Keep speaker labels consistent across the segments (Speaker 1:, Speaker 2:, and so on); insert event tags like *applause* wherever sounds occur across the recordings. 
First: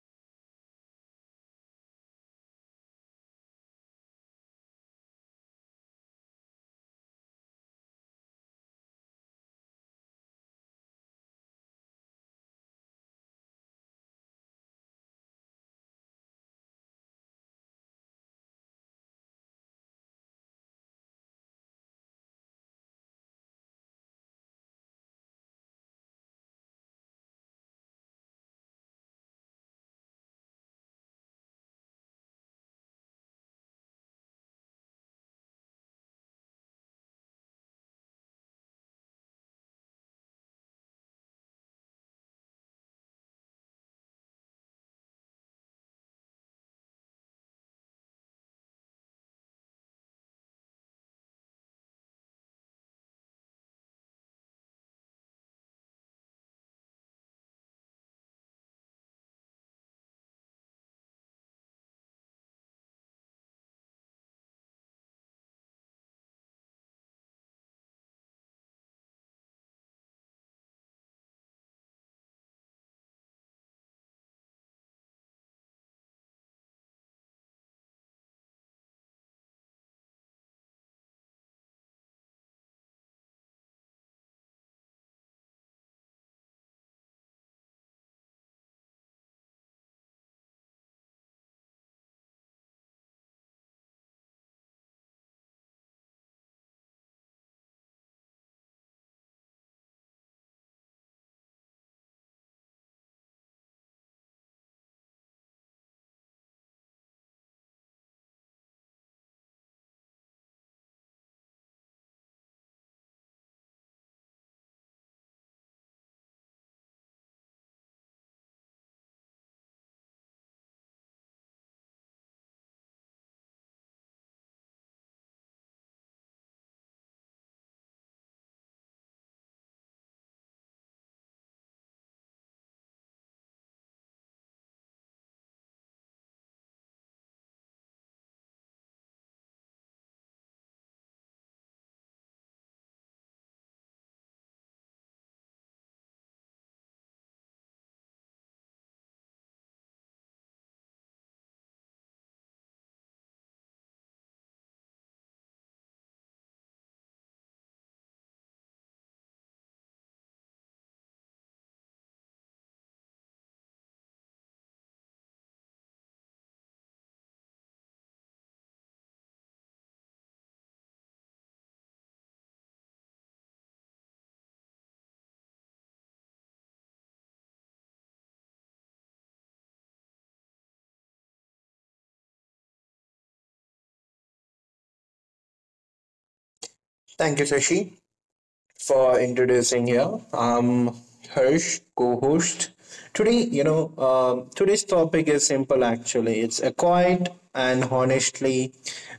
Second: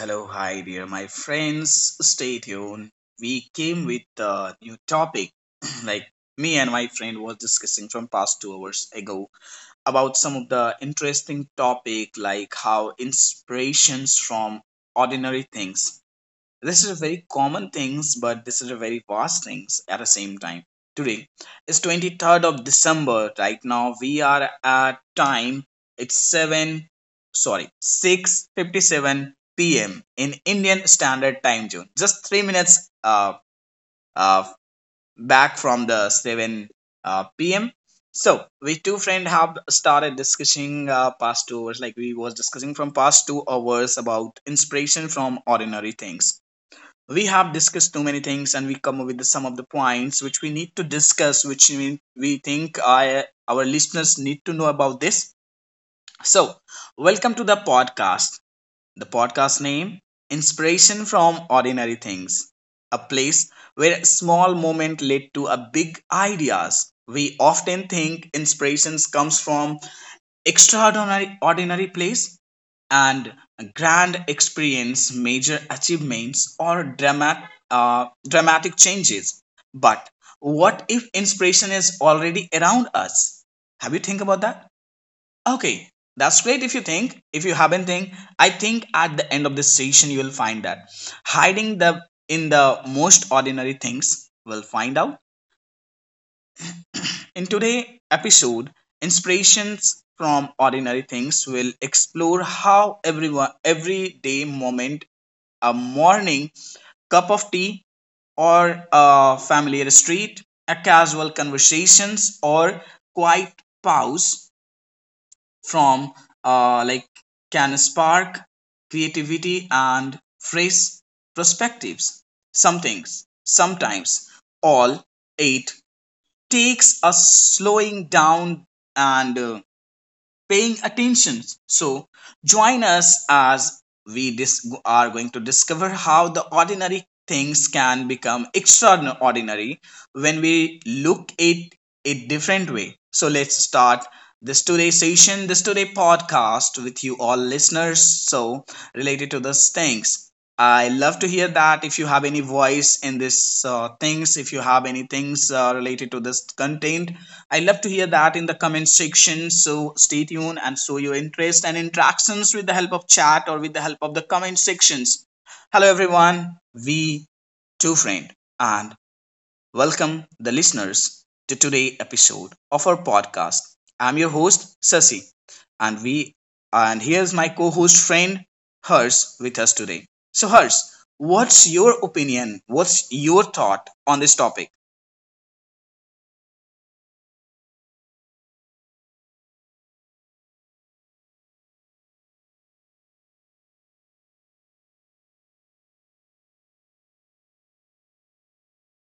Speaker 1: Hello, hi, dear my friends. Stay tuned. We came with a new topic. *clears throat* like Me and my friend was discussing from past 2 hours ago about some of the interesting topic like how inspirations from ordinary things. This is a very common things, but this is a very vast things at the same time. Today is 23rd of december. Right now we are at time, it's 7, sorry, 6:57 p.m. in Indian standard time zone, just 3 minutes uh back from the 7 p.m. So we two friend have started discussing past 2 hours. Like, we was discussing from past 2 hours about inspiration from ordinary things. We have discussed too many things, and we come up with the, some of the points which we need to discuss, which we think, our listeners need to know about this. So welcome to the podcast. The podcast name, inspiration from ordinary things, a place where small moment led to a big ideas. We often think inspirations comes from extraordinary ordinary place and grand experience, major achievements, or dramatic changes. But what if inspiration is already around us? Have you think about that? Okay, that's great if you think. If you haven't think, I think at the end of this session you will find that hiding the, in the most ordinary things we'll find out. In today's episode, inspirations from ordinary things, will explore how everyone everyday moment, a morning cup of tea, or a familiar street, a casual conversations, or quiet pause from, uh, like can spark creativity and fresh perspectives. Sometimes all it takes a slowing down and paying attention. So join us as we are going to discover how the ordinary things can become extraordinary when we look at a different way. So let's start this today session, this today podcast with you all listeners. So related to those things, I love to hear that. If you have any voice in this things, if you have any things related to this content, I love to hear that in the comment section. So stay tuned and show your interest and interactions with the help of chat or with the help of the comment sections. Hello everyone, we two friend, and welcome the listeners to today episode of our podcast. I'm your host Sasi, and we and here's my co-host friend Hers with us today. So Hers, what's your opinion? What's your thought on this topic?
Speaker 2: Thank you, Sashi, for introducing here. I'm Harsh, co-host. Today's topic is simple. Actually, it's a quiet and honestly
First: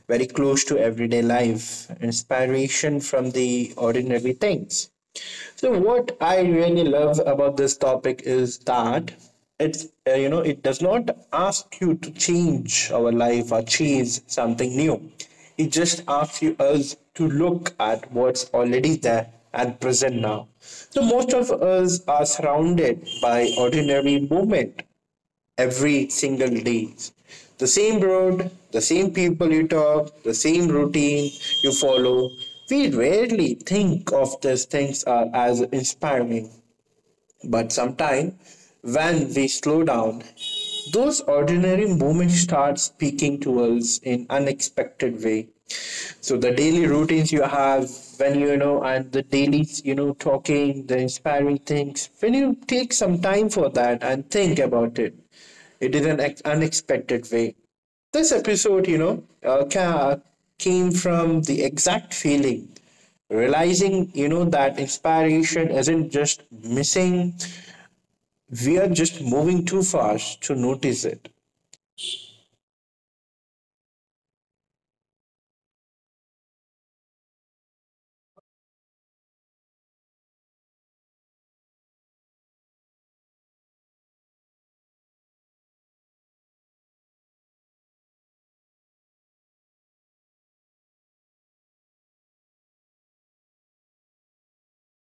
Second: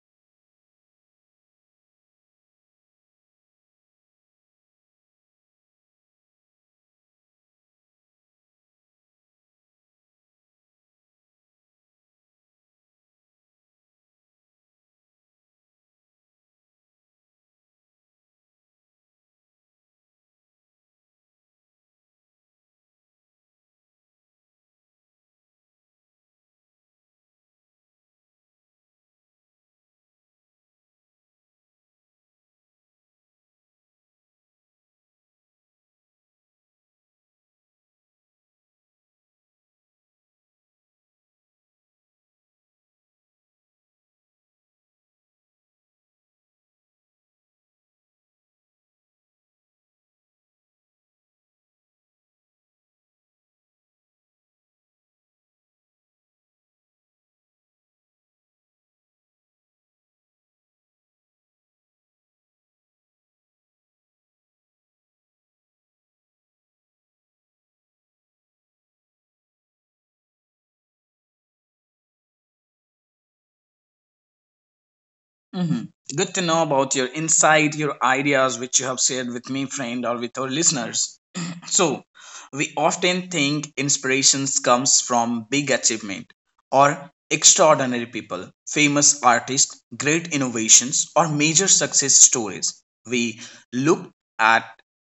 Speaker 2: very close to everyday life. Inspiration from the ordinary things. So, what I really love about this topic is that it's you know it does not ask you to change our life or change something new. It just asks you us to look at what's already there at present now. So most of us are surrounded by ordinary movement every single day. The same road, the same people you talk, the same routine you follow. We rarely think of these things are as inspiring. But sometime when we slow down, those ordinary moments start speaking to us in unexpected way. So the daily routines you have when and the daily talking, the inspiring things, when you take some time for that and think about it, it is an unexpected way. This episode came from the exact feeling, realizing that inspiration isn't just missing, we are just moving too fast to notice it.
Speaker 1: Hmm, good to know about your insight, your ideas, which you have shared with me, friend, or with our listeners. *clears throat* So, we often think inspirations comes from big achievement or extraordinary people, famous artists, great innovations, or major success stories. We look at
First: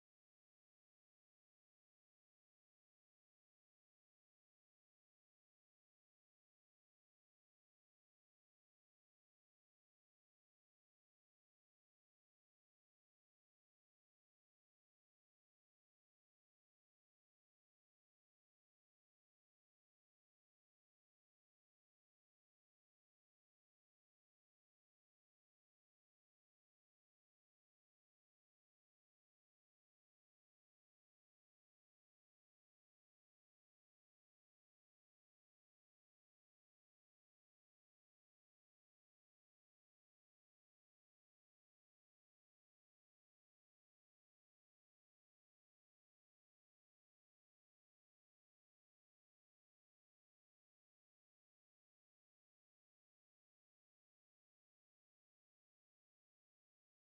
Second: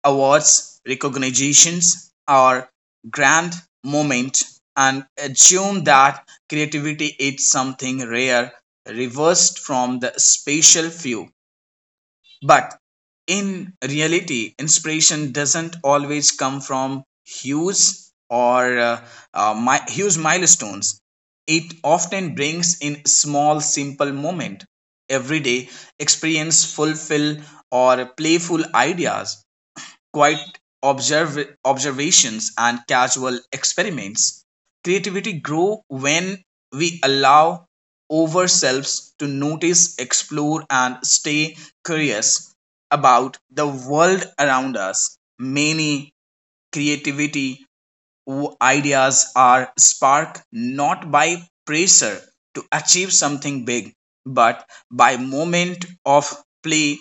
Speaker 1: awards, recognitions, or grand moment, and assume that creativity is something rare, reversed from the spatial view. But in reality, inspiration doesn't always come from huge or huge milestones. It often brings in small, simple moment, everyday experience, fulfill or playful ideas, quiet observations and casual experiments. Creativity grow when we allow ourselves to notice, explore, and stay curious about the world around us. Many creativity ideas are sparked not by pressure to achieve something big, but by moment of play,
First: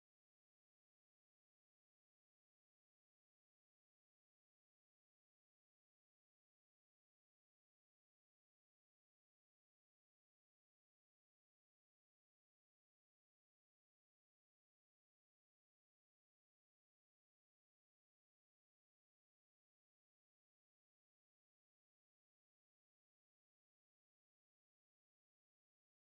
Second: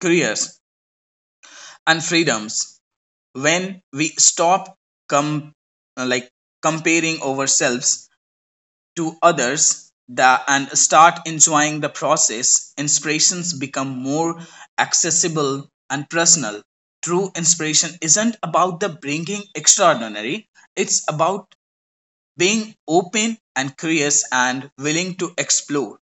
Speaker 1: curious, and freedoms. When we stop com- uh, like comparing ourselves to others, the, and start enjoying the process, inspirations become more accessible and personal. True inspiration isn't about the bringing extraordinary, it's about being open and curious and willing to explore.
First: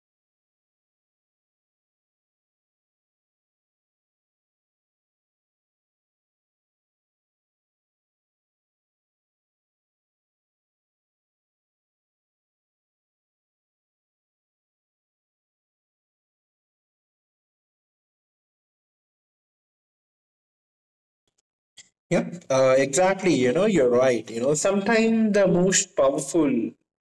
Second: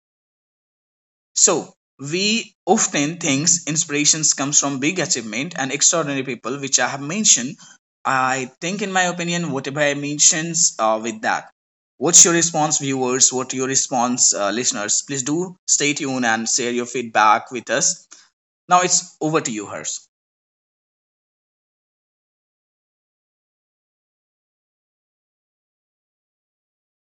Speaker 1: So we often thinks inspirations comes from big achievement and extraordinary people, which I have mentioned. I think, in my opinion, whatever I mentions with that. What's your response, viewers? What your response, listeners? Please do stay tuned and share your feedback with us. Now it's over to you, Hers.
Speaker 2: Yep, exactly. You know, you're right. You know, sometimes the most powerful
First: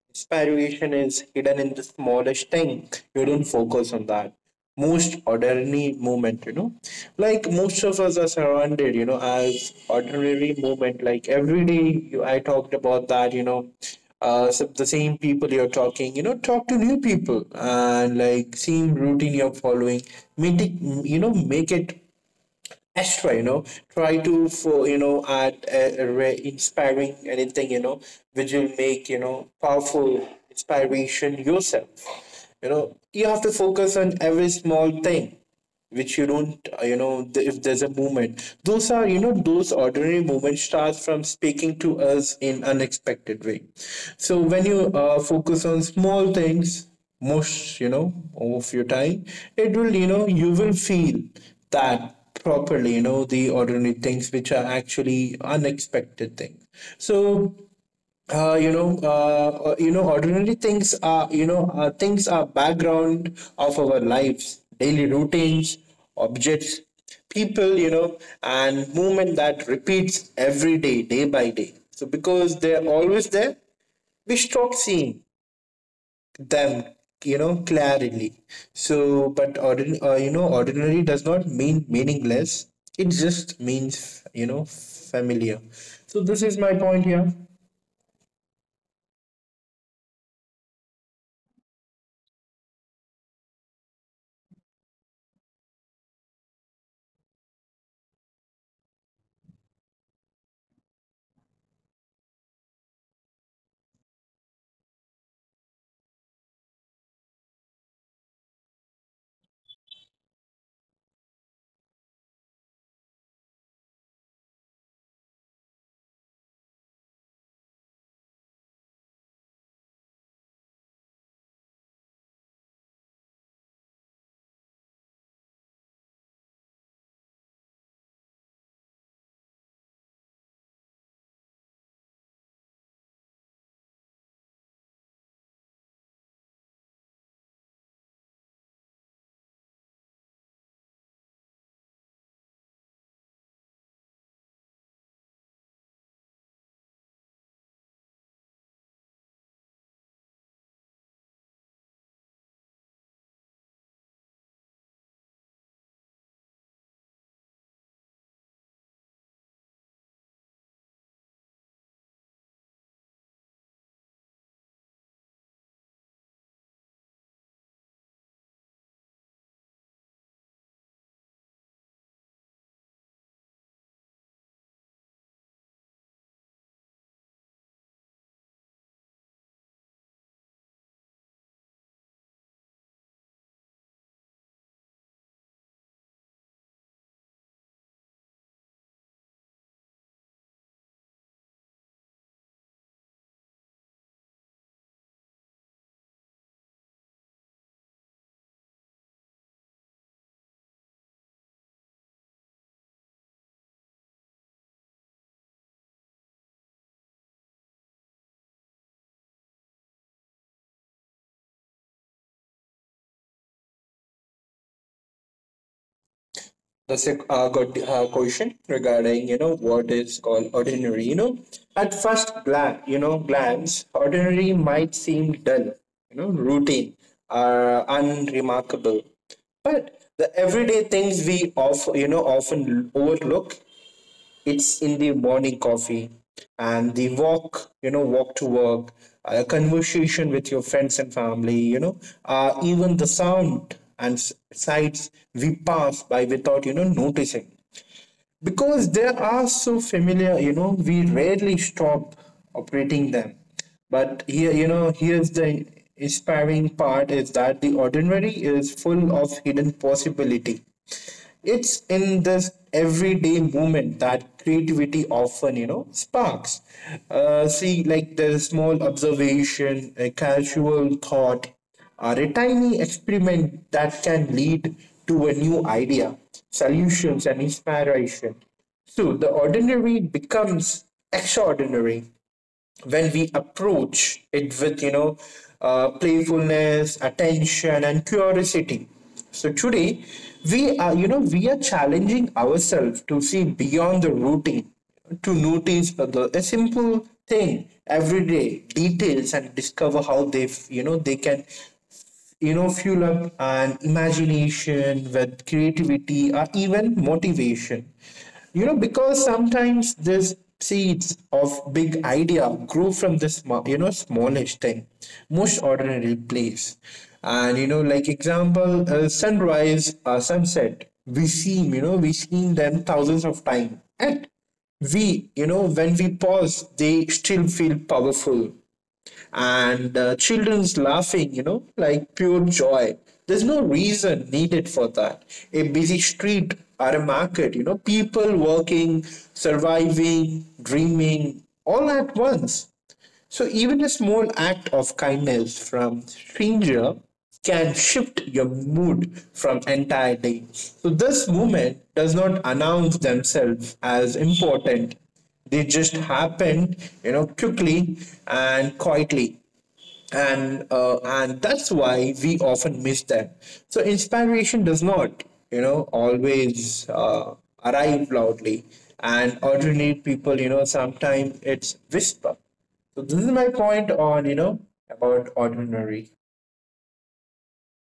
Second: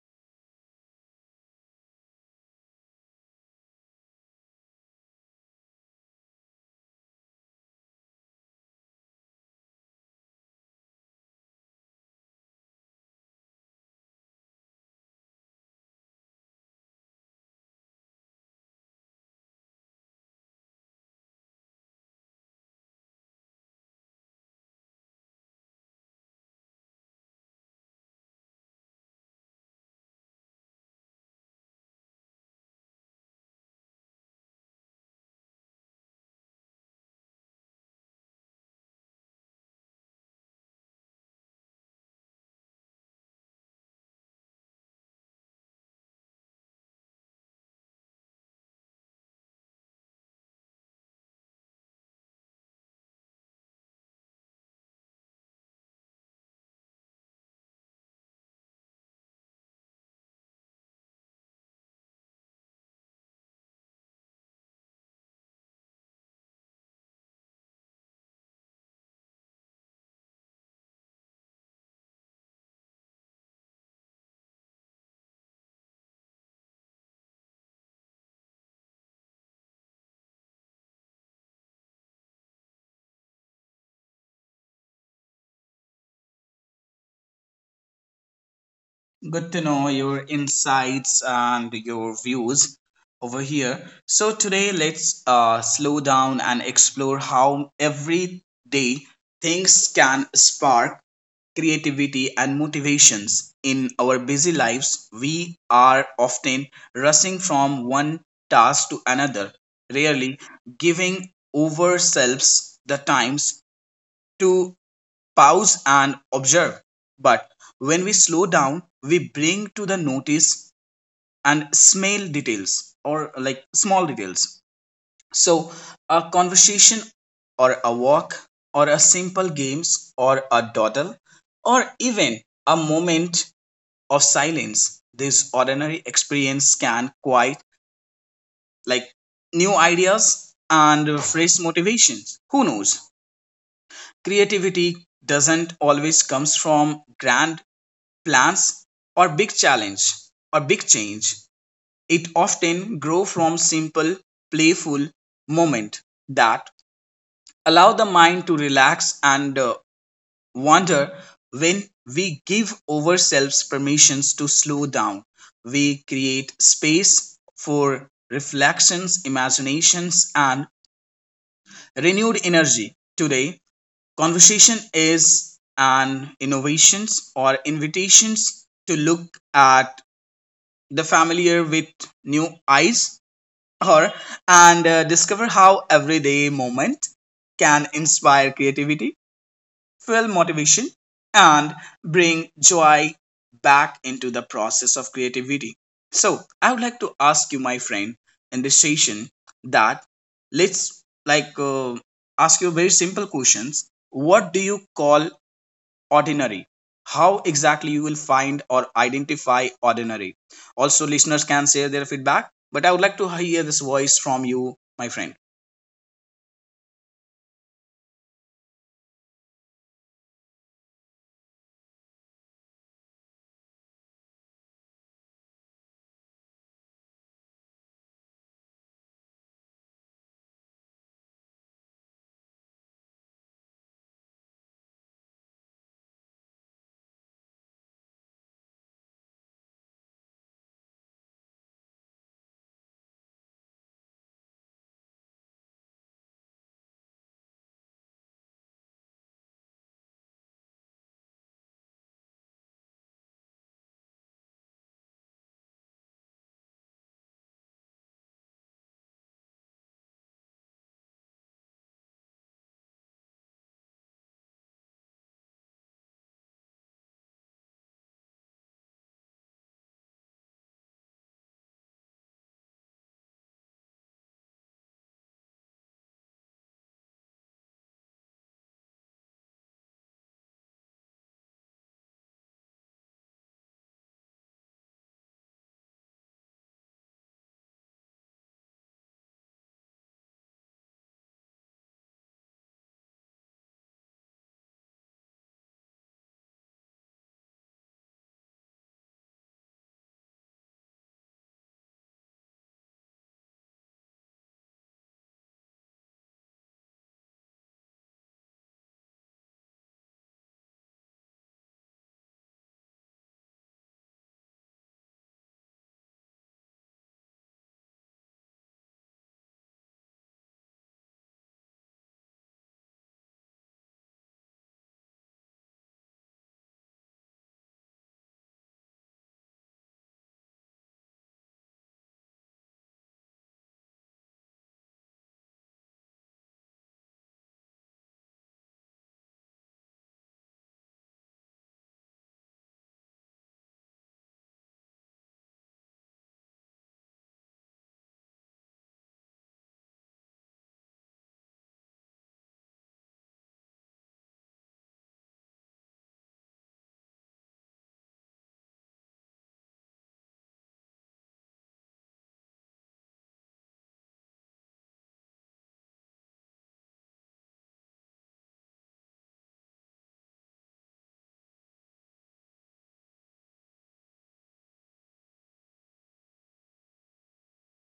Speaker 2: inspiration is hidden in the smallest thing. You don't focus on that. Most ordinary moment, you know, like most of us are surrounded, you know, as ordinary moment. Like every day, you, I talked about that, so the same people you're talking, you know, talk to new people and like same routine you're following, make it, you know, make it extra, try to for add a inspiring anything, which will make powerful inspiration yourself. You know, you have to focus on every small thing which you don't. If there's a movement, those are, those ordinary movements, starts from speaking to us in unexpected way. So when you focus on small things most, of your time, it will, you will feel that properly, you know, the ordinary things which are actually unexpected things. So ordinary things are, things are background of our lives, daily routines, objects, people, and movement that repeats every day day by day. So because they're always there, we stop seeing them, clarity. So but ordinary does not mean meaningless. It just means, familiar. So this is my point here.
Speaker 1: Good to know your insights and your views over here. So, today let's slow down and explore how everyday things can spark creativity and motivations. In our busy lives, we are often rushing from one task to another, rarely giving ourselves the times to pause and observe. But when we slow down, we bring to the notice and smell details or like small details. So a conversation or a walk or a simple games or a dawdle or even a moment of silence. This ordinary experience can quite like new ideas and fresh motivation. Who knows? Creativity doesn't always comes from grand plans or big challenge or big change, it often grow from simple, playful moment that allow the mind to relax and wander. When we give ourselves permissions to slow down, we create space for reflections, imaginations, and renewed energy. Today, conversation is an innovations or invitations to look at the familiar with new eyes, or and discover how everyday moment can inspire creativity, fuel motivation, and bring joy back into the process of creativity. So I would like to ask you, my friend, in this session, that let's ask you very simple questions. What do you call ordinary? How exactly you will find or identify ordinary? Also listeners can share their feedback, but I would like to hear this voice from you, my friend.
Speaker 2: Got question regarding, what is called ordinary. You know, at first glance, ordinary might seem dull, you know, routine or unremarkable. But the everyday things we of, often overlook, it's in the morning coffee and the walk you know walk to work, a conversation with your friends and family. Even the sound and sights we pass by without, noticing. Because they are so familiar, you know, we rarely stop operating them. But here, here's the inspiring part is that the ordinary is full of hidden possibility. It's in this everyday moment that creativity often, you know, sparks. See, like the small observation, a casual thought, or a tiny experiment that can lead to a new idea, solutions, and inspiration. So the ordinary becomes extraordinary when we approach it with playfulness, attention, and curiosity. So today we are, we are challenging ourselves to see beyond the routine, to notice the, a simple thing every day details, and discover how they, they can, fuel up an imagination with creativity or even motivation. You know, because sometimes this seeds of big idea grow from this smallish thing, most ordinary place. And like example, sunrise or sunset, we see, we seen them thousands of times. And we, when we pause, they still feel powerful. And children's laughing, you know, like pure joy. There's no reason needed for that. A busy street or a market, you know, people working, surviving, dreaming, all at once. So even a small act of kindness from stranger can shift your mood from entire day. So this movement does not announce themselves as important. They just happened, you know, quickly and quietly. And that's why we often miss them. So inspiration does not, you know always arrive loudly. And ordinary people, you know, sometimes it's whisper. So this is my point on, about ordinary.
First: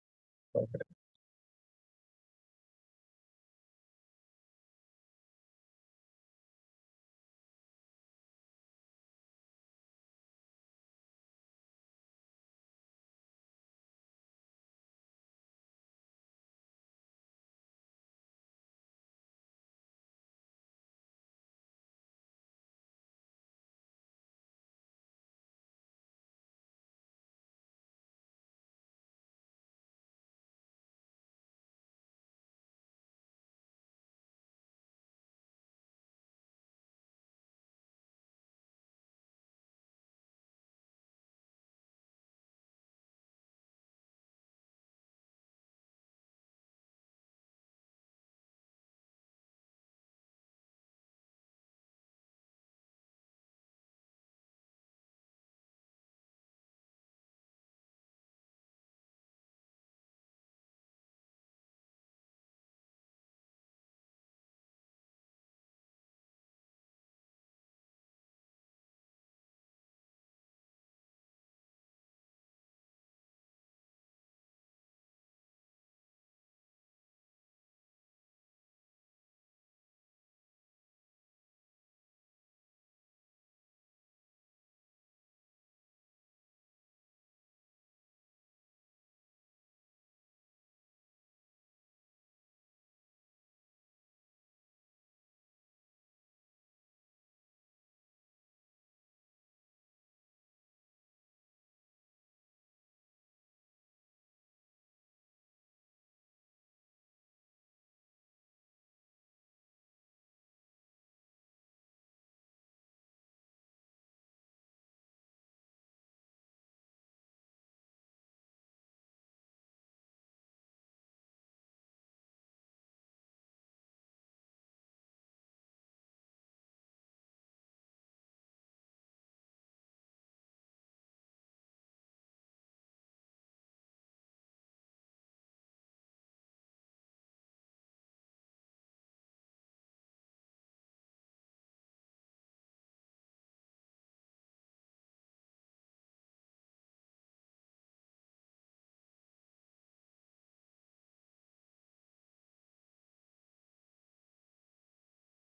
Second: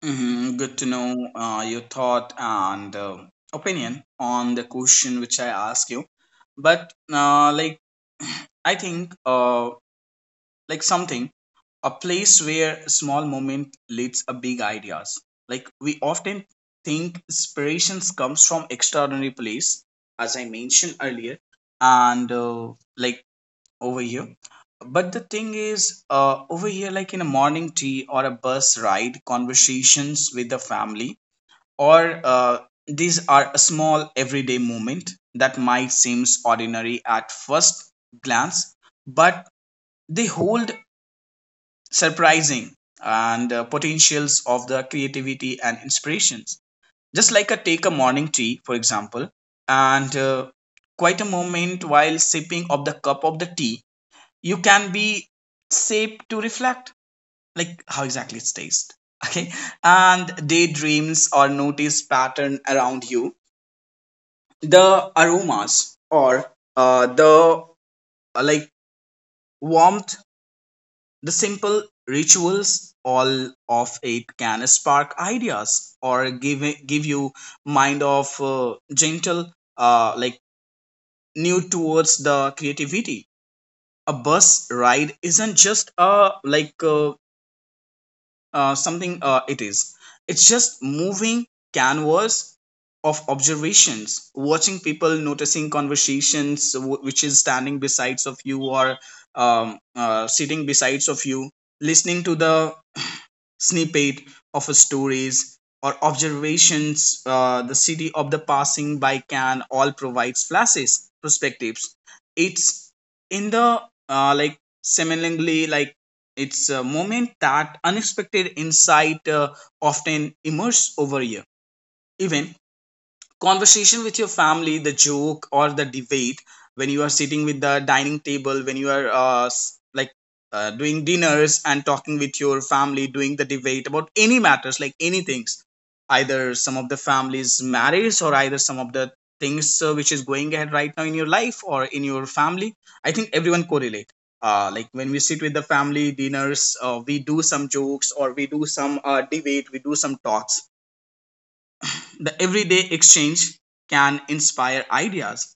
Speaker 1: Hmm, good to know your thought and opinion on the question which I ask you. But I think, something, a place where small moment leads a big ideas. Like, we often think inspirations comes from extraordinary place, as I mentioned earlier, and like over here. But the thing is, over here, like in a morning tea or a bus ride conversations with the family, or uh, these are a small everyday moment that might seems ordinary at first glance, but they hold surprising and potentials of the creativity and inspirations. Just like a take a morning tea for example, and quite a moment while sipping of the cup of the tea, you can be safe to reflect like how exactly it's tastes. *laughs* Okay, and daydreams or notice pattern around you, the aromas or the like warmth. The simple rituals, all of it can spark ideas or give you mind of gentle uh, like new towards the creativity. A bus ride isn't just a like something it is. It's just moving canvas of observations, watching people, noticing conversations which is standing besides of you, or sitting besides of you, listening to the snippet of a stories or observations. Uh, the city of the passing by can all provides flashes perspectives. It's in the like seemingly like it's a moment that unexpected insight often emerges over here. Even conversation with your family, the joke or the debate, when you are sitting with the dining table, when you are doing dinners and talking with your family, doing the debate about any matters, like any things, either some of the family's marriage or either some of the things which is going ahead right now in your life or in your family. I think everyone correlate. When we sit with the family dinners, we do some jokes, or we do some debate, we do some talks. The everyday exchange can inspire ideas,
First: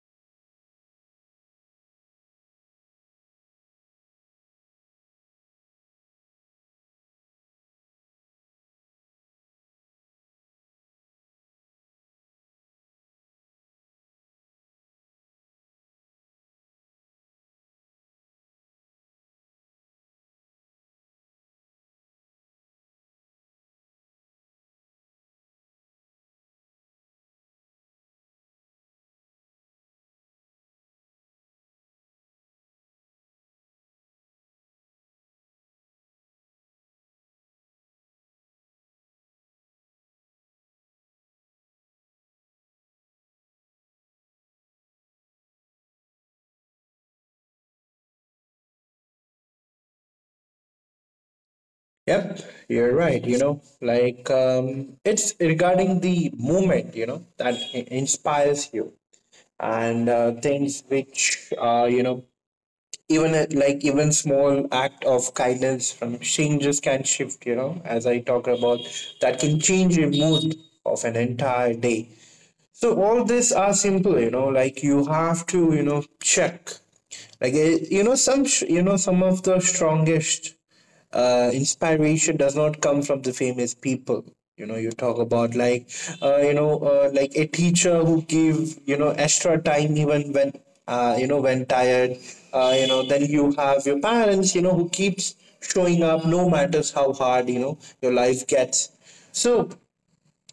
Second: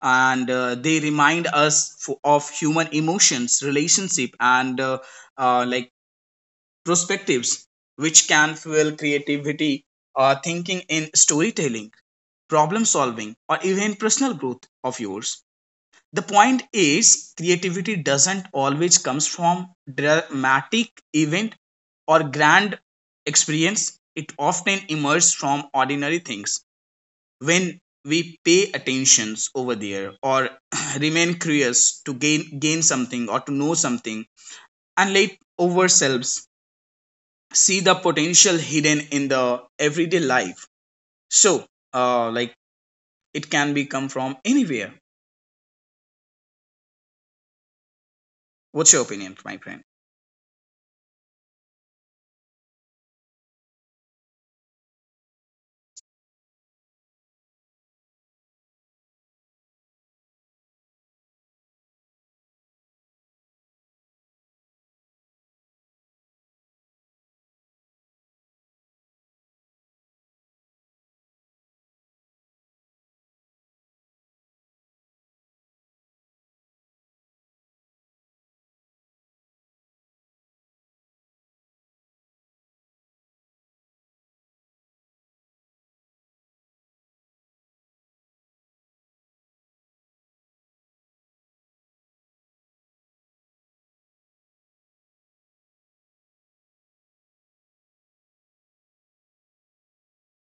Speaker 1: and they remind us of human emotions, relationship, and uh, like perspectives, which can fuel creativity, thinking in storytelling, problem solving, or even personal growth of yours. The point is, creativity doesn't always comes from dramatic event or grand experience, it often emerges from ordinary things when we pay attentions over there, or *clears throat* remain curious to gain something or to know something, and let ourselves see the potential hidden in the everyday life. So uh, like it can be come from anywhere. What's your opinion, my friend?
Speaker 2: yep you're right. You know, like it's regarding the movement, you know, that inspires you. And things which you know, even a, like even small act of kindness from strangers can shift, you know, as I talk about, that can change your mood of an entire day. So all this are simple, you know, like you have to, you know, check. Like, some some of the strongest inspiration does not come from the famous people. You know, you talk about like like a teacher who give, extra time even when when tired. You know, then you have your parents, you know, who keeps showing up no matters how hard, your life gets. So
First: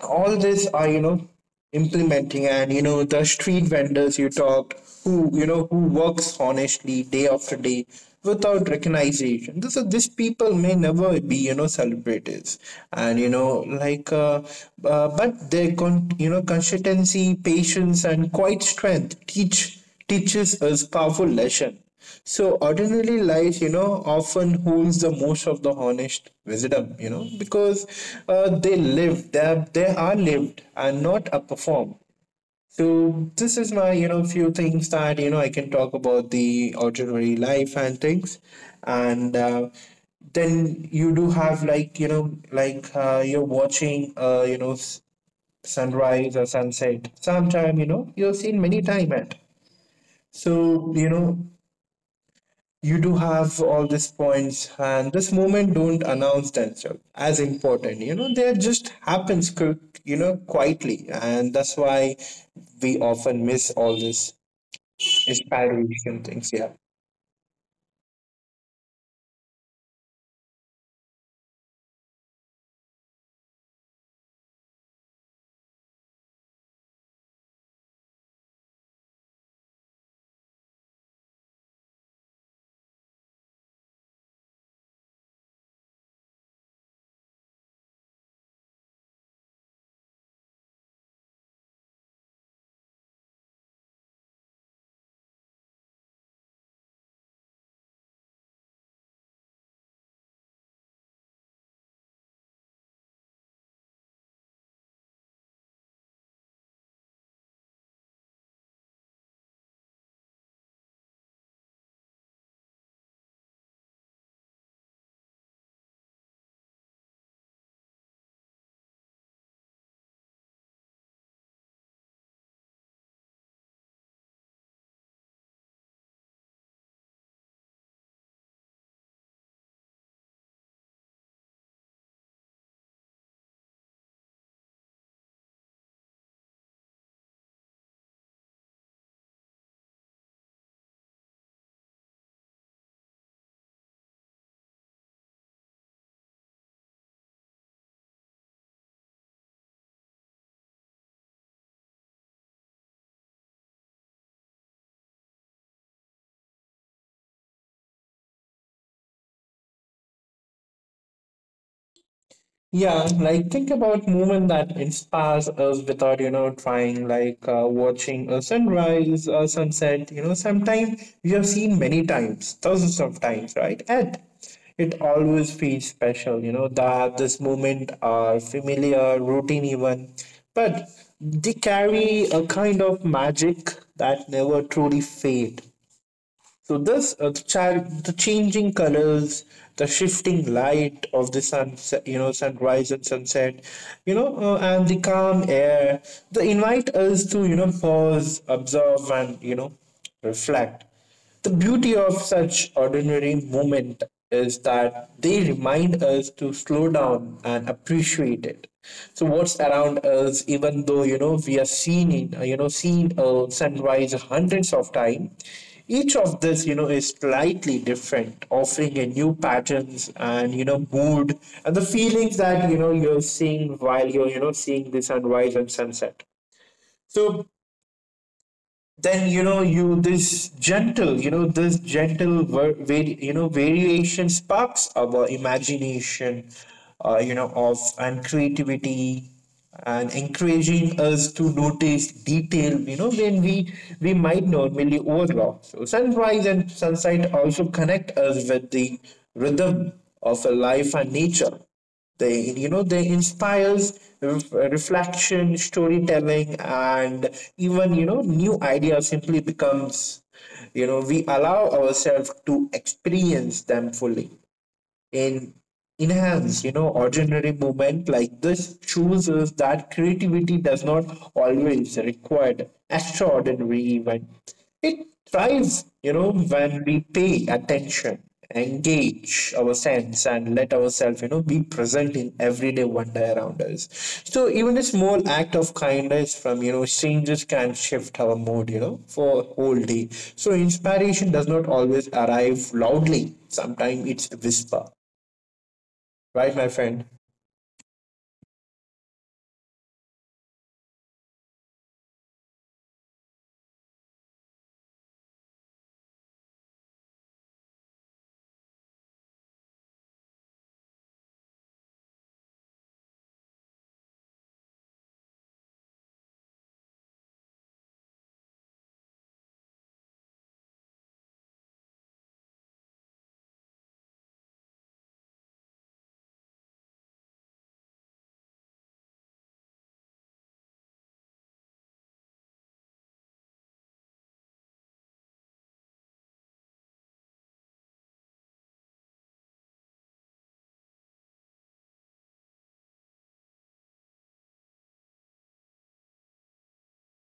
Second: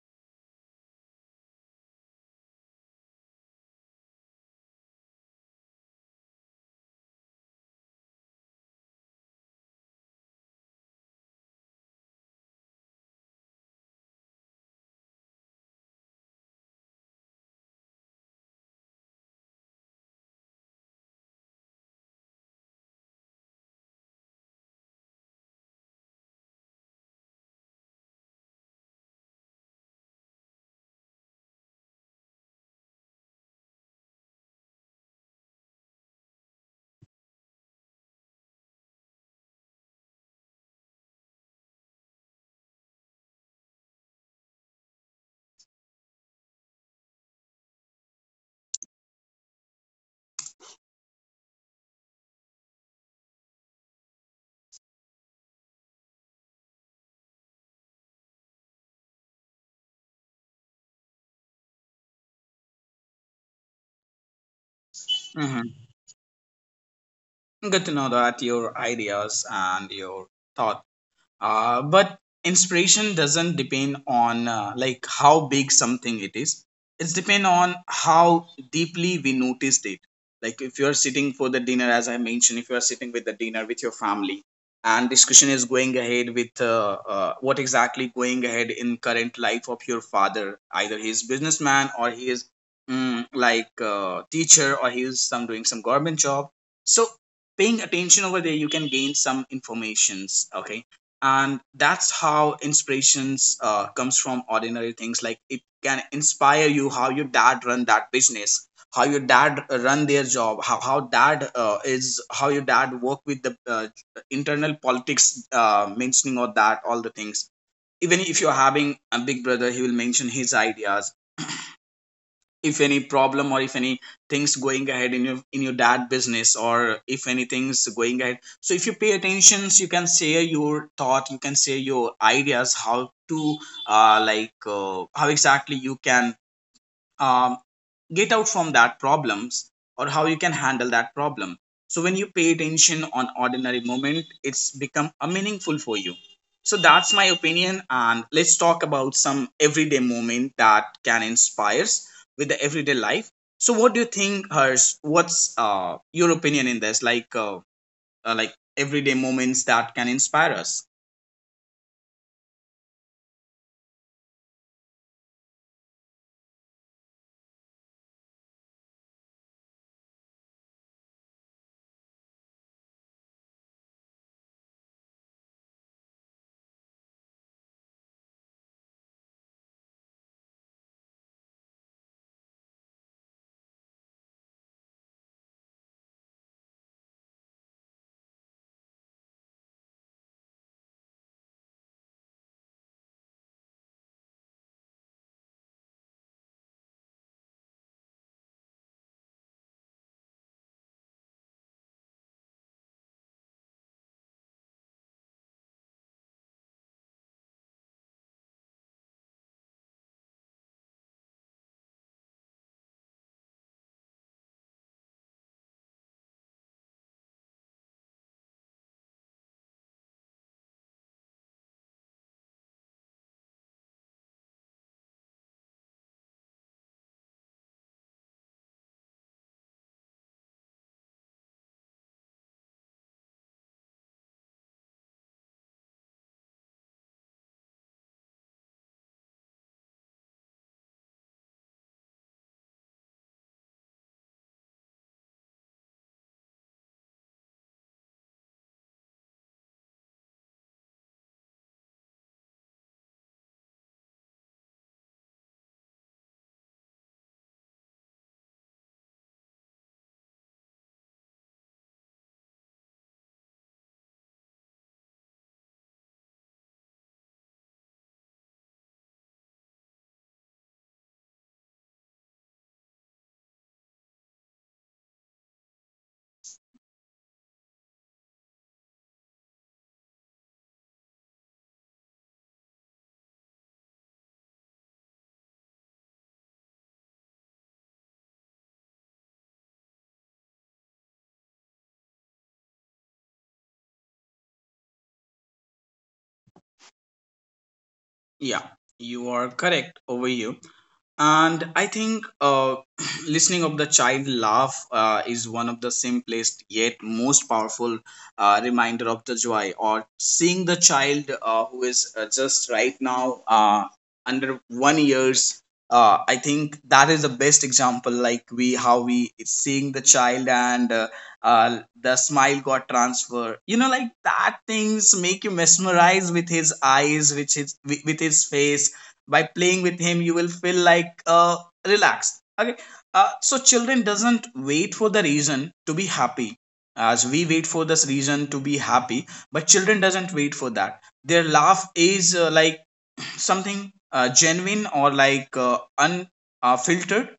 Speaker 2: all this are, implementing. And you know the street vendors you talked who, who works honestly day after day without recognition. This these people may never be, celebrities. And you know like but their consistency, patience, and quiet strength teaches us powerful lesson. So ordinary life, you know, often holds the most of the honest wisdom, you know, because they live, they are lived and not a perform. So this is my, you know, few things that, you know, I can talk about the ordinary life and things. And then you do have like, you know, like you're watching sunrise or sunset. Sometime, you know, you've seen many time at. So you know you do have all these points and this moment don't announce themselves as important. You know, they just happens quick, you know, quietly. And that's why we often miss all this
Speaker 1: Hmm,
Speaker 2: inspiration things, yeah.
Speaker 1: good to know that your ideas and your thoughts. But inspiration doesn't depend on how big something it is. It's depend on how deeply we noticed it. Like if you are sitting for the dinner, as I mentioned, if you are sitting with the dinner with your family, and discussion is going ahead with what exactly going ahead in current life of your father. Either he is businessman, or he is, mm, teacher, or he is some doing some government job. So paying attention over there, you can gain some informations. Okay, and that's how inspirations comes from ordinary things. Like it can inspire you how your dad run that business, how your dad run their job, how dad is, how your dad work with the internal politics, mentioning all that, all the things. Even if you're having a big brother, he will mention his ideas. If any problem or if any things going ahead in your dad business, or if anything's going ahead, so if you pay attention you can share your thought, you can share your ideas how to like how exactly you can um, get out from that problems, or how you can handle that problem. So when you pay attention on ordinary moment, it's become a meaningful for you. So that's my opinion, and let's talk about some everyday moment that can inspires with the everyday life. So what do you think, Hers? What's your opinion in this, like everyday moments that can inspire us?
Speaker 2: Yeah, like think about moment that inspires us without, you know, trying, like watching a sunrise, a sunset. You know, sometimes we have seen many times, thousands of times, right? And it always feels special, you know, that this moment are familiar, routine even, but they carry a kind of magic that never truly fade. So this the changing colors, the shifting light of the sunset, you know, sunrise and sunset, and the calm air, they invite us to, you know, pause, observe, and, you know, reflect. The beauty of such ordinary moment is that they remind us to slow down and appreciate it. So what's around us, even though, you know, we are seen in, seen a sunrise hundreds of times, each of this, you know, is slightly different, offering a new patterns and, you know, mood, and the feelings that, you know, you're seeing while you're, you know, seeing the sunrise and sunset. So then, you know, you this gentle, you know, this gentle variation sparks our imagination, of and creativity, and encouraging us to notice detail, you know, when we might normally overlook. So sunrise and sunset also connect us with the rhythm of a life and nature. They, you know, they inspires reflection, storytelling, and even, you know, new ideas simply becomes, you know, we allow ourselves to experience them fully in enhance. You know, ordinary movement like this shows us that creativity does not always require extraordinary event. It thrives, you know, when we pay attention, engage our sense, and let ourselves, you know, be present in everyday wonder around us. So even a small act of kindness from, you know, strangers can shift our mood, you know, for whole day. So inspiration does not always arrive loudly. Sometimes it's a whisper. Right, my friend.
Speaker 1: Yeah, you are correct over you. And I think *clears throat* listening of the child laugh is one of the simplest yet most powerful reminder of the joy, or seeing the child who is just right now under 1 years. I think that is the best example, like we how we seeing the child, and the smile got transfer, you know, like that things make you mesmerize with his eyes, with his face. By playing with him you will feel like relaxed. Okay. So children doesn't wait for the reason to be happy, as we wait for this reason to be happy, but children doesn't wait for that. Their laugh is like something genuine, or like unfiltered. uh,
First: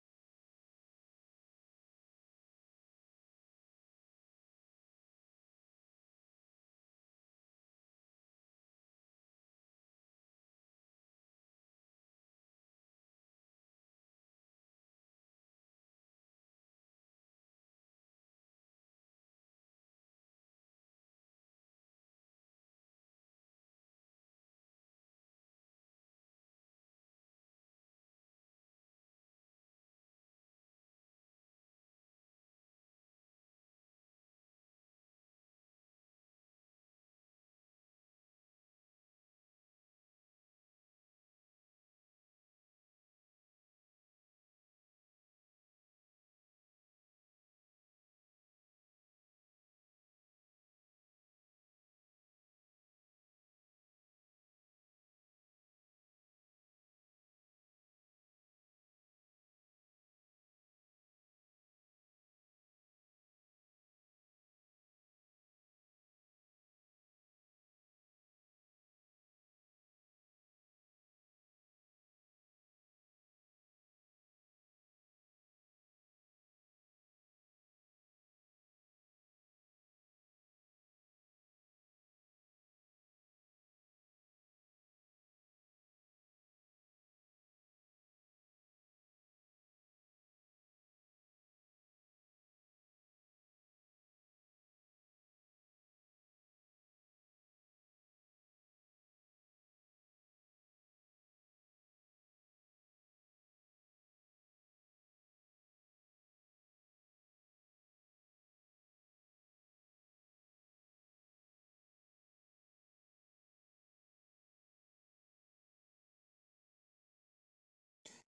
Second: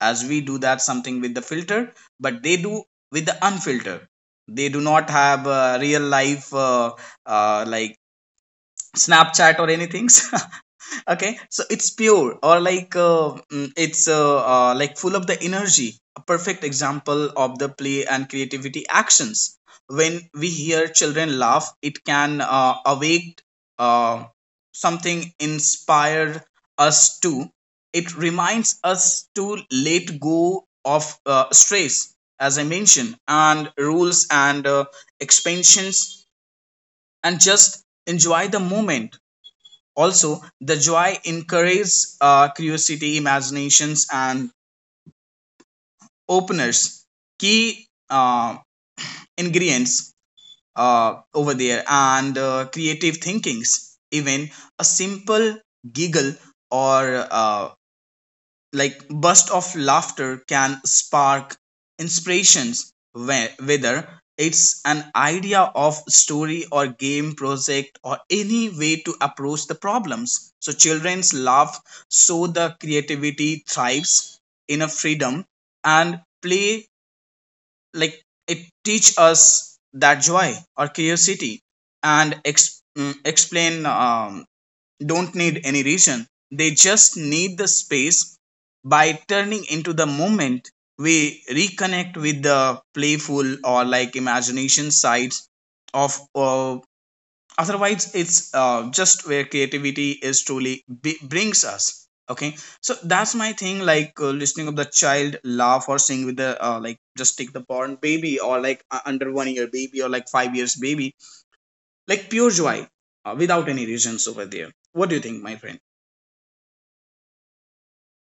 Speaker 1: as we do that something with the filter, but they do with the unfiltered. They do not have real life like snapchat or anything. *laughs* Okay, so it's pure, or like it's like full of the energy, a perfect example of the play and creativity actions. When we hear children laugh, it can awake uh, something inspired us to, it reminds us to let go of stress, as I mentioned, and rules and expansions, and just enjoy the moment. Also, the joy encourages curiosity, imaginations, and openers. Key ingredients over there, and creative thinkings. Even a simple giggle or like burst of laughter can spark inspirations, whether it's an idea of story or game project, or any way to approach the problems. So children's laugh, so the creativity thrives in a freedom and play. Like it teach us that joy or curiosity and explain don't need any reason. They just need the space. By turning into the moment, we reconnect with the playful or like imagination sides of otherwise it's just where creativity is truly brings us. Okay, so that's my thing, like listening of the child laugh or sing with the like, just take the born baby, or like under 1 year baby, or like 5 years baby, like pure joy without any reasons over there. What do you think, my friend?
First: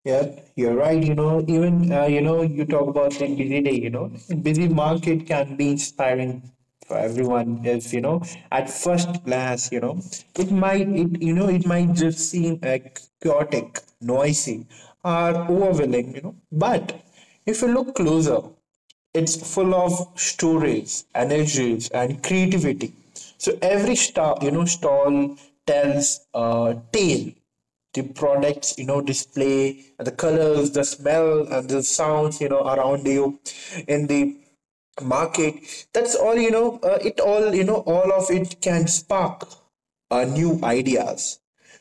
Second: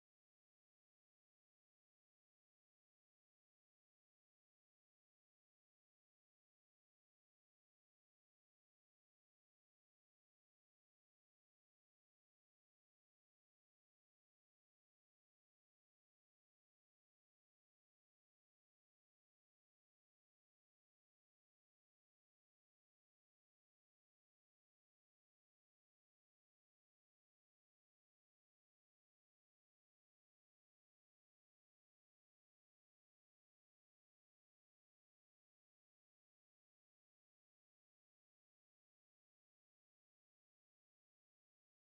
Speaker 2: Yeah, you're right. You know, even you know, you talk about the busy day. You know, busy market can be inspiring for everyone. If you know, at first glance, you know, it might, it might just seem chaotic, noisy, or overwhelming. You know, but if you look closer, it's full of stories, energies, and creativity. So every stall tells a tale, the products display the colors, the smell, and the sounds around you in the market. That's all you know it all you know all of it can spark new ideas.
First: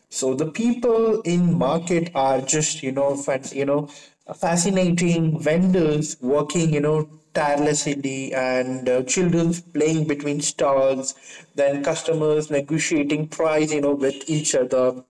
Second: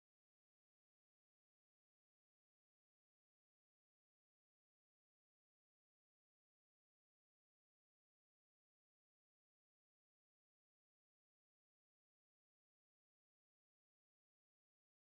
Speaker 2: So the people in market are just fascinating vendors working tirelessly, and children playing between stalls, then customers negotiating price with each other,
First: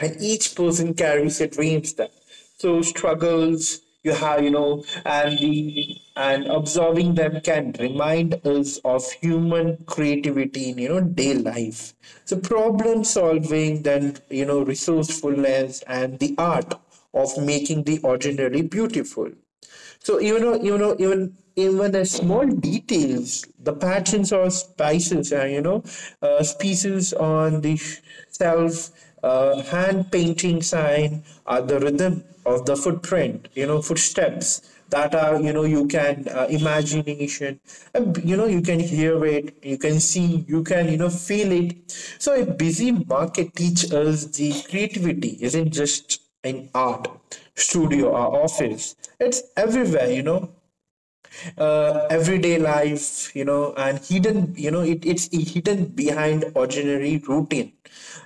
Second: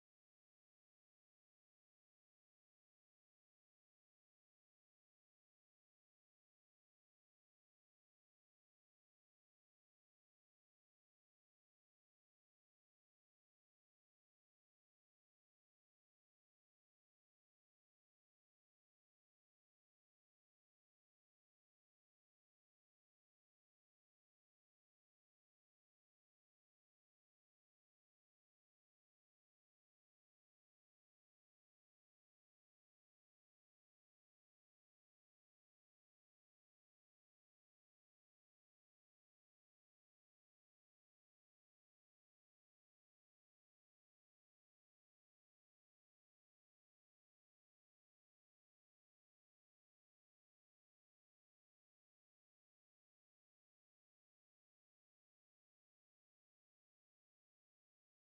Speaker 2: and each person carries their dreams there. So struggles you have, and the and observing them can remind us of human creativity in day life. So problem solving, then resourcefulness and the art of making the ordinary beautiful. So even the small details, the patterns or spices, pieces on the self, hand painting sign, are the rhythm of the footsteps that are, you can imagination, and, you can hear it, you can see, you can feel it. So a busy market teach us the creativity isn't just in art, studio, or office. It's everywhere. Everyday life, and hidden, it's hidden behind ordinary routine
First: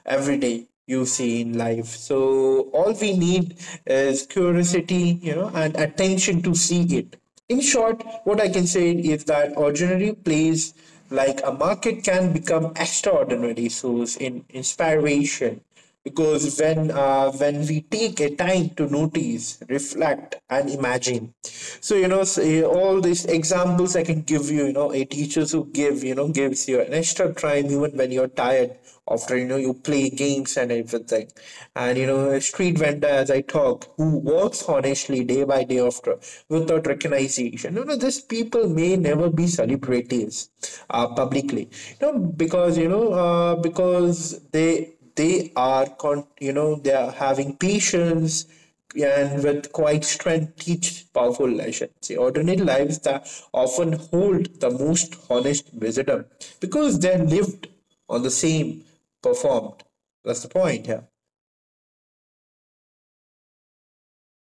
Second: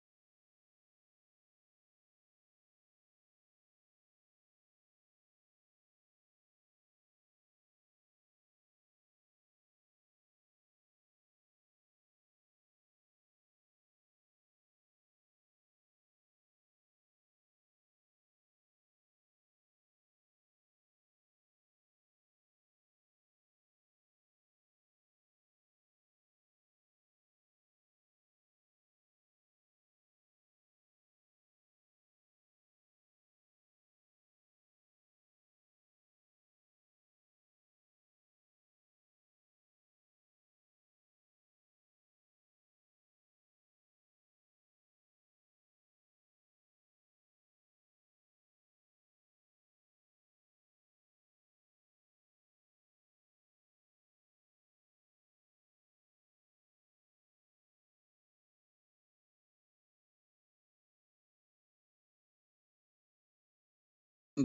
Speaker 2: every day you see in life. So all we need is curiosity, and attention to see it. In short, what I can say is that ordinary place like a market can become extraordinary source in inspiration, because when we take a time to notice, reflect, and imagine. So say all these examples I can give you, you know a teachers who gives you an extra time even when you're tired after you play games and everything, and a street vendor as I talk who works honestly day by day after without recognition. These people may never be celebrities publicly, you know because they are con- you know they are having patience, and with quiet strength teach powerful lessons. See, ordinary lives that often hold the most honest wisdom because they're lived on the same performed. That's the point here.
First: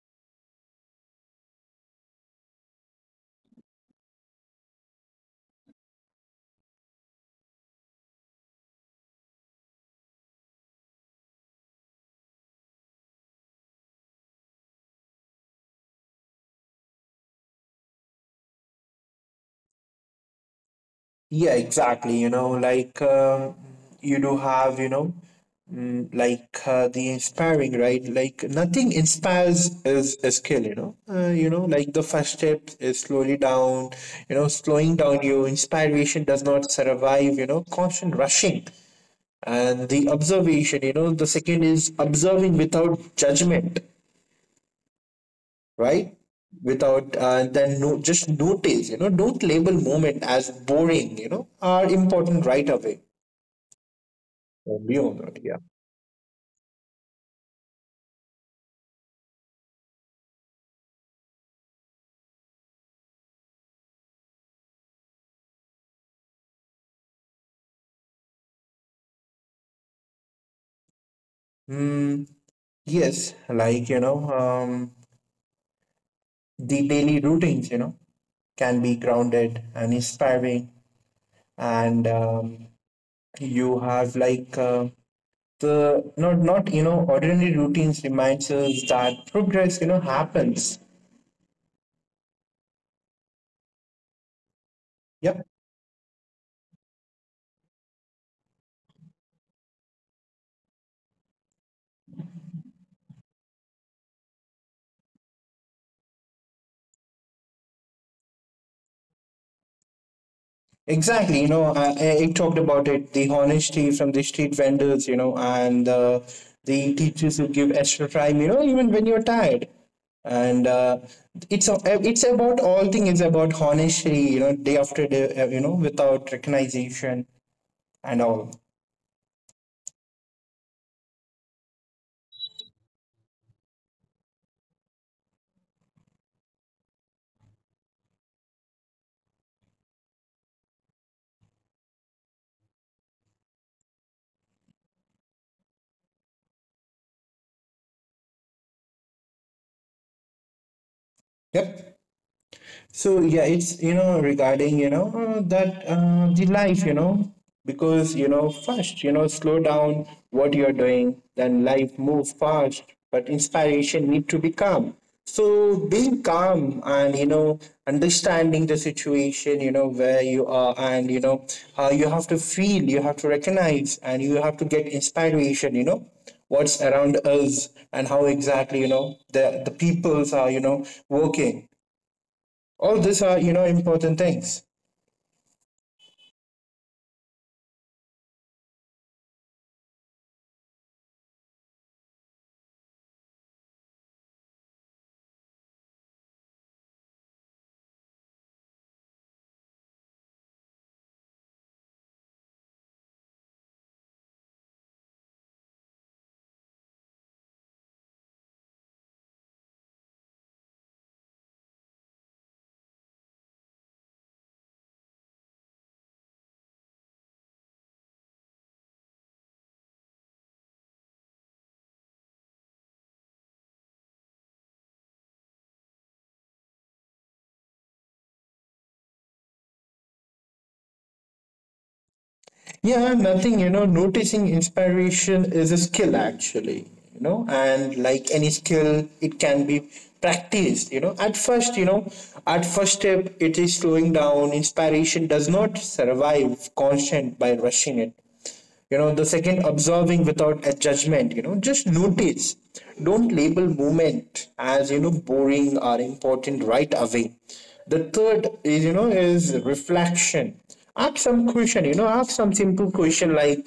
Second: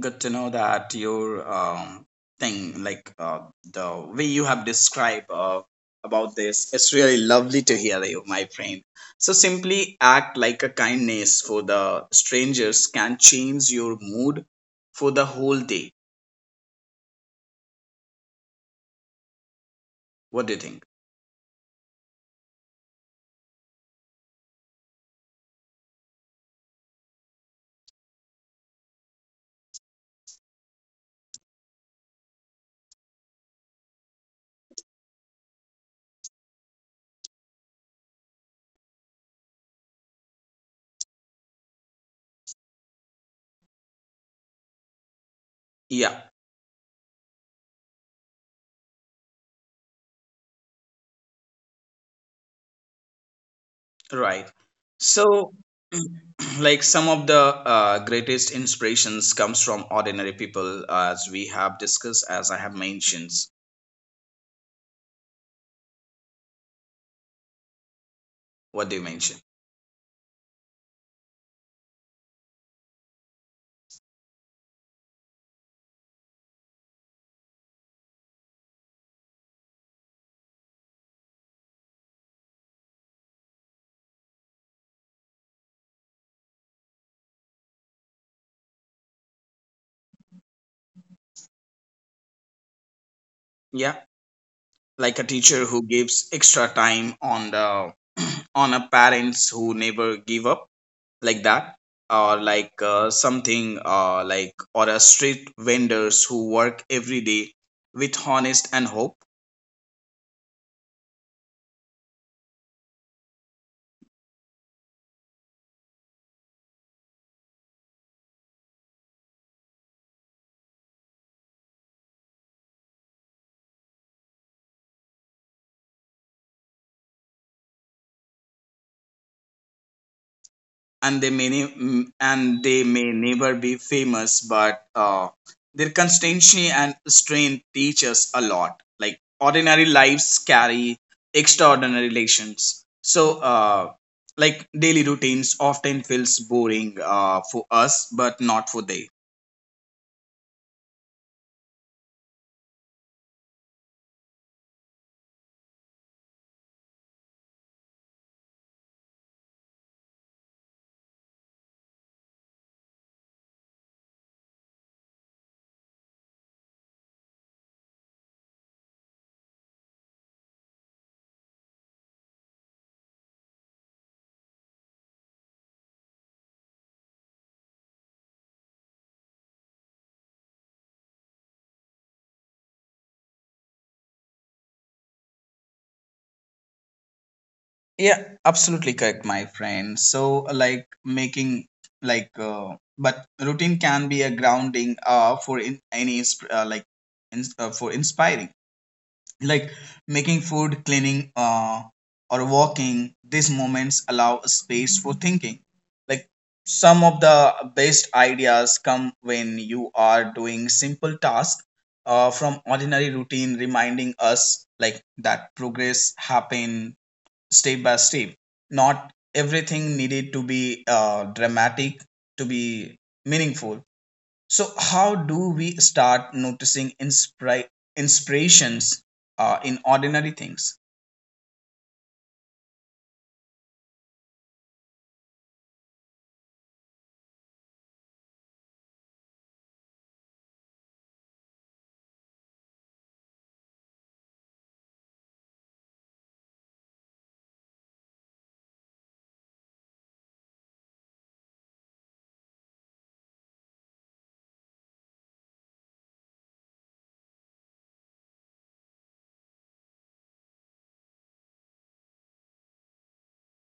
Speaker 1: Good to know that your thing, like the way you have described about this, it's really lovely to hear you, my friend. So simply act like a kindness for the strangers can change your mood for the whole day. What do you think?
Speaker 2: Yeah, exactly. You do have, the inspiring, right? Nothing inspires is a skill. The first step is slowly down, slowing down you. Inspiration does not survive constant rushing and the observation. The second is observing without judgment, right?
Speaker 1: Yeah,
Speaker 2: Without then no, just notice. Don't label moment as boring are important right away,
Speaker 1: right.
Speaker 2: or beyond that.
Speaker 1: So,
Speaker 2: Yeah.
Speaker 1: *clears throat* like some of the greatest inspirations comes from ordinary people, as we have discussed, as I have mentioned. What do you mention?
Speaker 2: Mm, yes. like you know um the daily routines, can be grounded and inspiring. And you have, the not ordinary routines reminds us that progress happens.
Speaker 1: Yeah. Like a
Speaker 2: Yep,
Speaker 1: teacher who gives extra time on the, *clears throat* on a parents who never give up, like that, or like something like, or a street vendors who work every day with honest and hope.
Speaker 2: exactly. I talked about it, the honesty from the street vendors, and the teachers who give extra time even when you're tired. And it's about all things, is about honesty, day after day, without recognition and all.
Speaker 1: And they may and they may never be famous, but their constancy and strain teach us a lot. Like ordinary lives carry extraordinary lessons. So, like daily routines often feels boring for us, but not for they.
Speaker 2: Yep. So yeah, it's regarding that the life, because first slow down what you're doing, then life move fast, but inspiration need to be calm. So being calm and understanding the situation, where you are, and you have to feel, you have to recognize, and you have to get inspiration, what's around us, and how exactly the peoples are working. All these are important things.
Speaker 1: Yeah, absolutely correct, my friend. So, like making like, but routine can be a grounding for in any like in, for inspiring, like making food, cleaning, or walking, these moments allow a space for thinking. Like some of the best ideas come when you are doing simple tasks from ordinary routine, reminding us like that progress happen step by step. Not everything needed to be dramatic to be meaningful. So, how do we start noticing inspirations in ordinary things?
Speaker 2: Yeah, nothing. Noticing inspiration is a skill actually, and like any skill it can be practiced. At first step, it is slowing down. Inspiration does not survive constant by rushing it. The second, observing without a judgment, just notice. Don't label movement as boring or important right away. The third is is reflection. Ask some question, ask some simple question, like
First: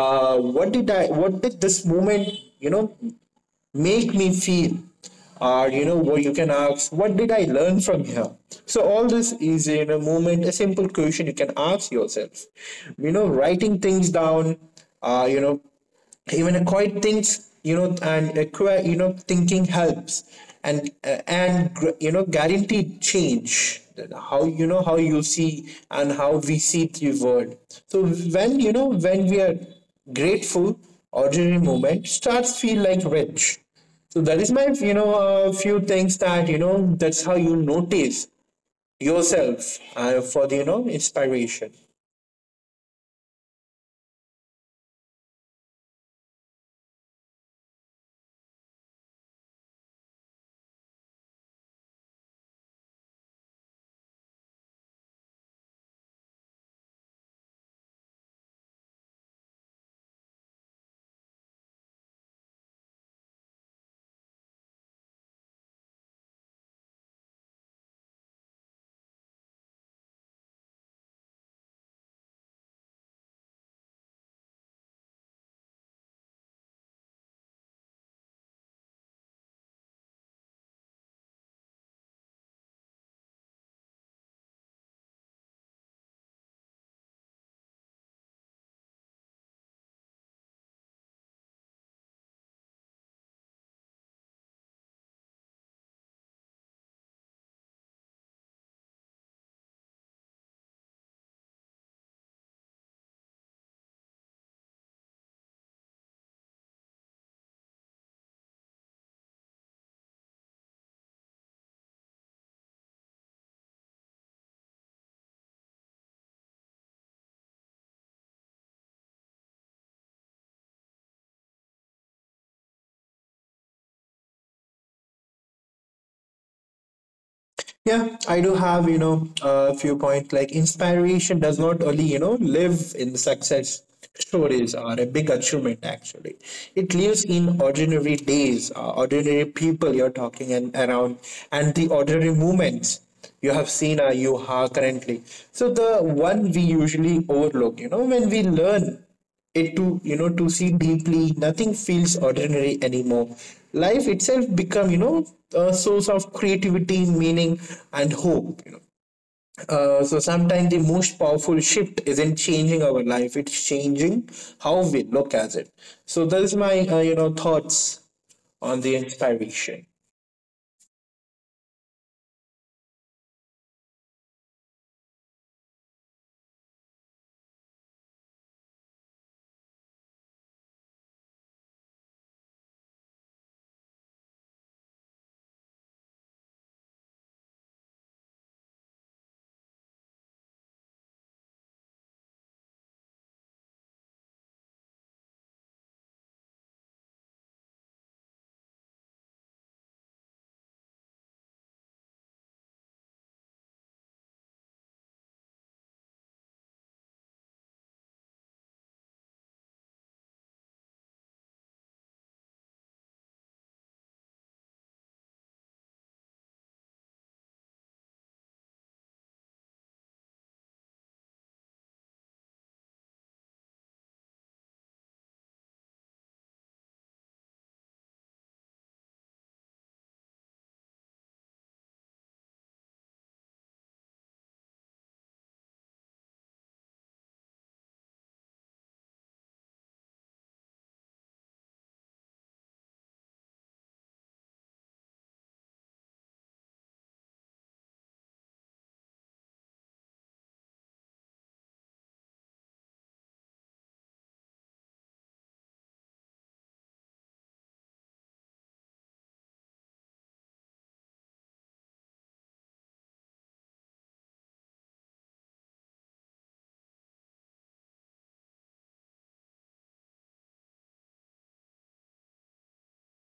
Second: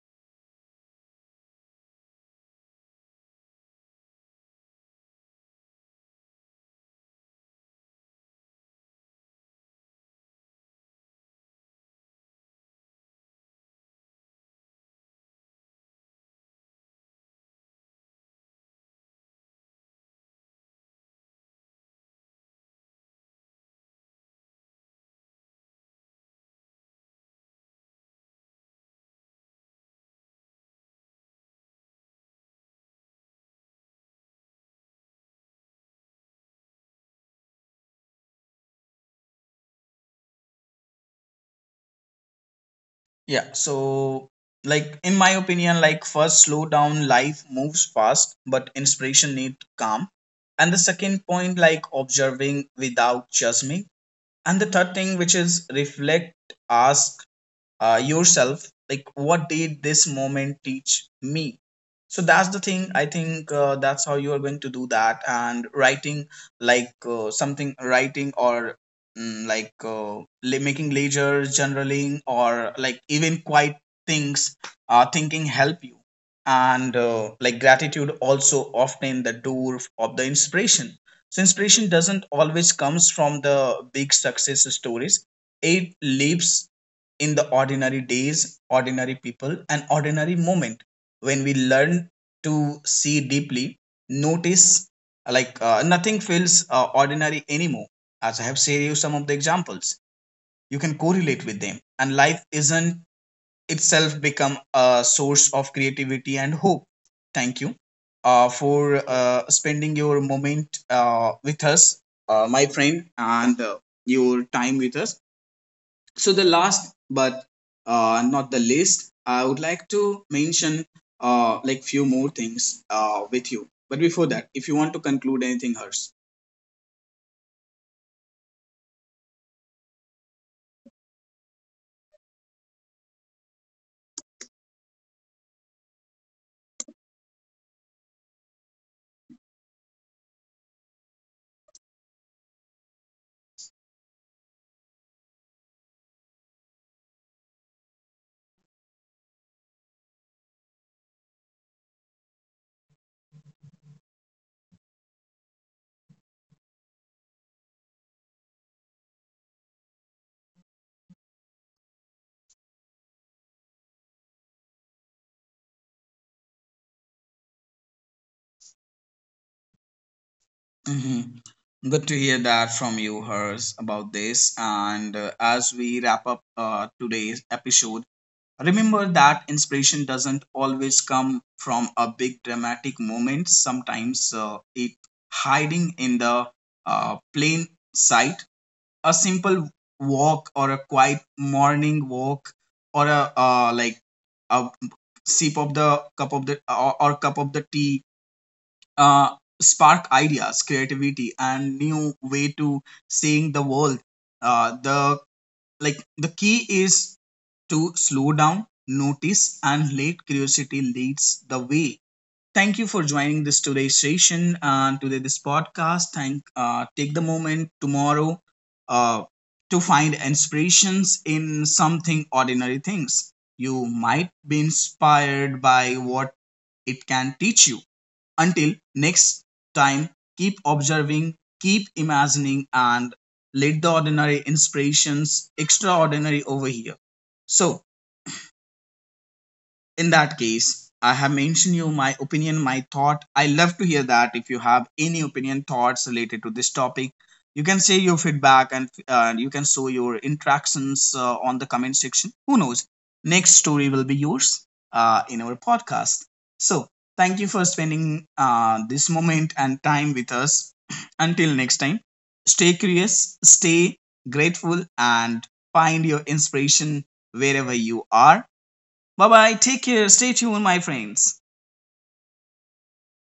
Speaker 2: what did this movement, you know make me feel? Or what, you can ask, what did I learn from here? So all this is in a moment, a simple question you can ask yourself. Writing things down, uh, you know even a quiet things, and a quiet thinking helps. And guaranteed change how you see, and how we see the world. So when you know when we are grateful, ordinary movement starts feel like rich. So that is my few things, that's how you notice yourself for the inspiration.
Speaker 1: Yeah. So, like in my opinion, like first, slow down. Life moves fast, but inspiration need calm. And the second point, like observing without judging. And the third thing, which is reflect, ask, yourself, like what did this moment teach me? So that's the thing, I think that's how you are going to do that. And writing, like something writing or like making leisure journaling, or like even quiet things thinking help you. And like gratitude also often the door of the inspiration. So inspiration doesn't always comes from the big success stories. It lives in the ordinary days, ordinary people, and ordinary moment. When we learn to see deeply, notice, like nothing feels ordinary anymore. As I have shared you some of the examples, you can correlate with them, and life isn't itself become a source of creativity and hope. Thank you for spending your moment with us, my friend, and your time with us. So the last but not the least, I would like to mention like few more things with you, but before that, if you want to conclude anything, Hers.
Speaker 2: Yeah, I do have, a few points. Like, inspiration does not only, live in success stories or a big achievement actually. It lives in ordinary days, ordinary people you're talking and around, and the ordinary moments you have seen or you are currently. So the one we usually overlook, when we learn it to to see deeply, nothing feels ordinary anymore. Life itself become a source of creativity, meaning, and hope. So sometimes the most powerful shift isn't changing our life, it's changing how we look at it. So that is my thoughts on the inspiration.
Speaker 1: Mhm. Good to hear that from you, Hers, about this. And as we wrap up today's episode, remember that inspiration doesn't always come from a big dramatic moment. Sometimes it hiding in the plain sight. A simple walk, or a quiet morning walk, or a like a sip of the cup of the, or cup of the tea uh, spark ideas, creativity, and new way to seeing the world. The like the key is to slow down, notice, and let curiosity leads the way. Thank you for joining this today's session and today this podcast. Thank Take the moment tomorrow uh, to find inspirations in something ordinary things. You might be inspired by what it can teach you. Until next time, keep observing, keep imagining, and let the ordinary inspirations extraordinary over here. So in that case, I have mentioned you my opinion, my thought. I love to hear that. If you have any opinion, thoughts related to this topic, you can say your feedback, and you can show your interactions on the comment section. Who knows? Next story will be yours in our podcast. So, thank you for spending this moment and time with us. *clears throat* Until next time, stay curious, stay grateful, and find your inspiration wherever you are. Bye bye. Take care. Stay tuned, my friends.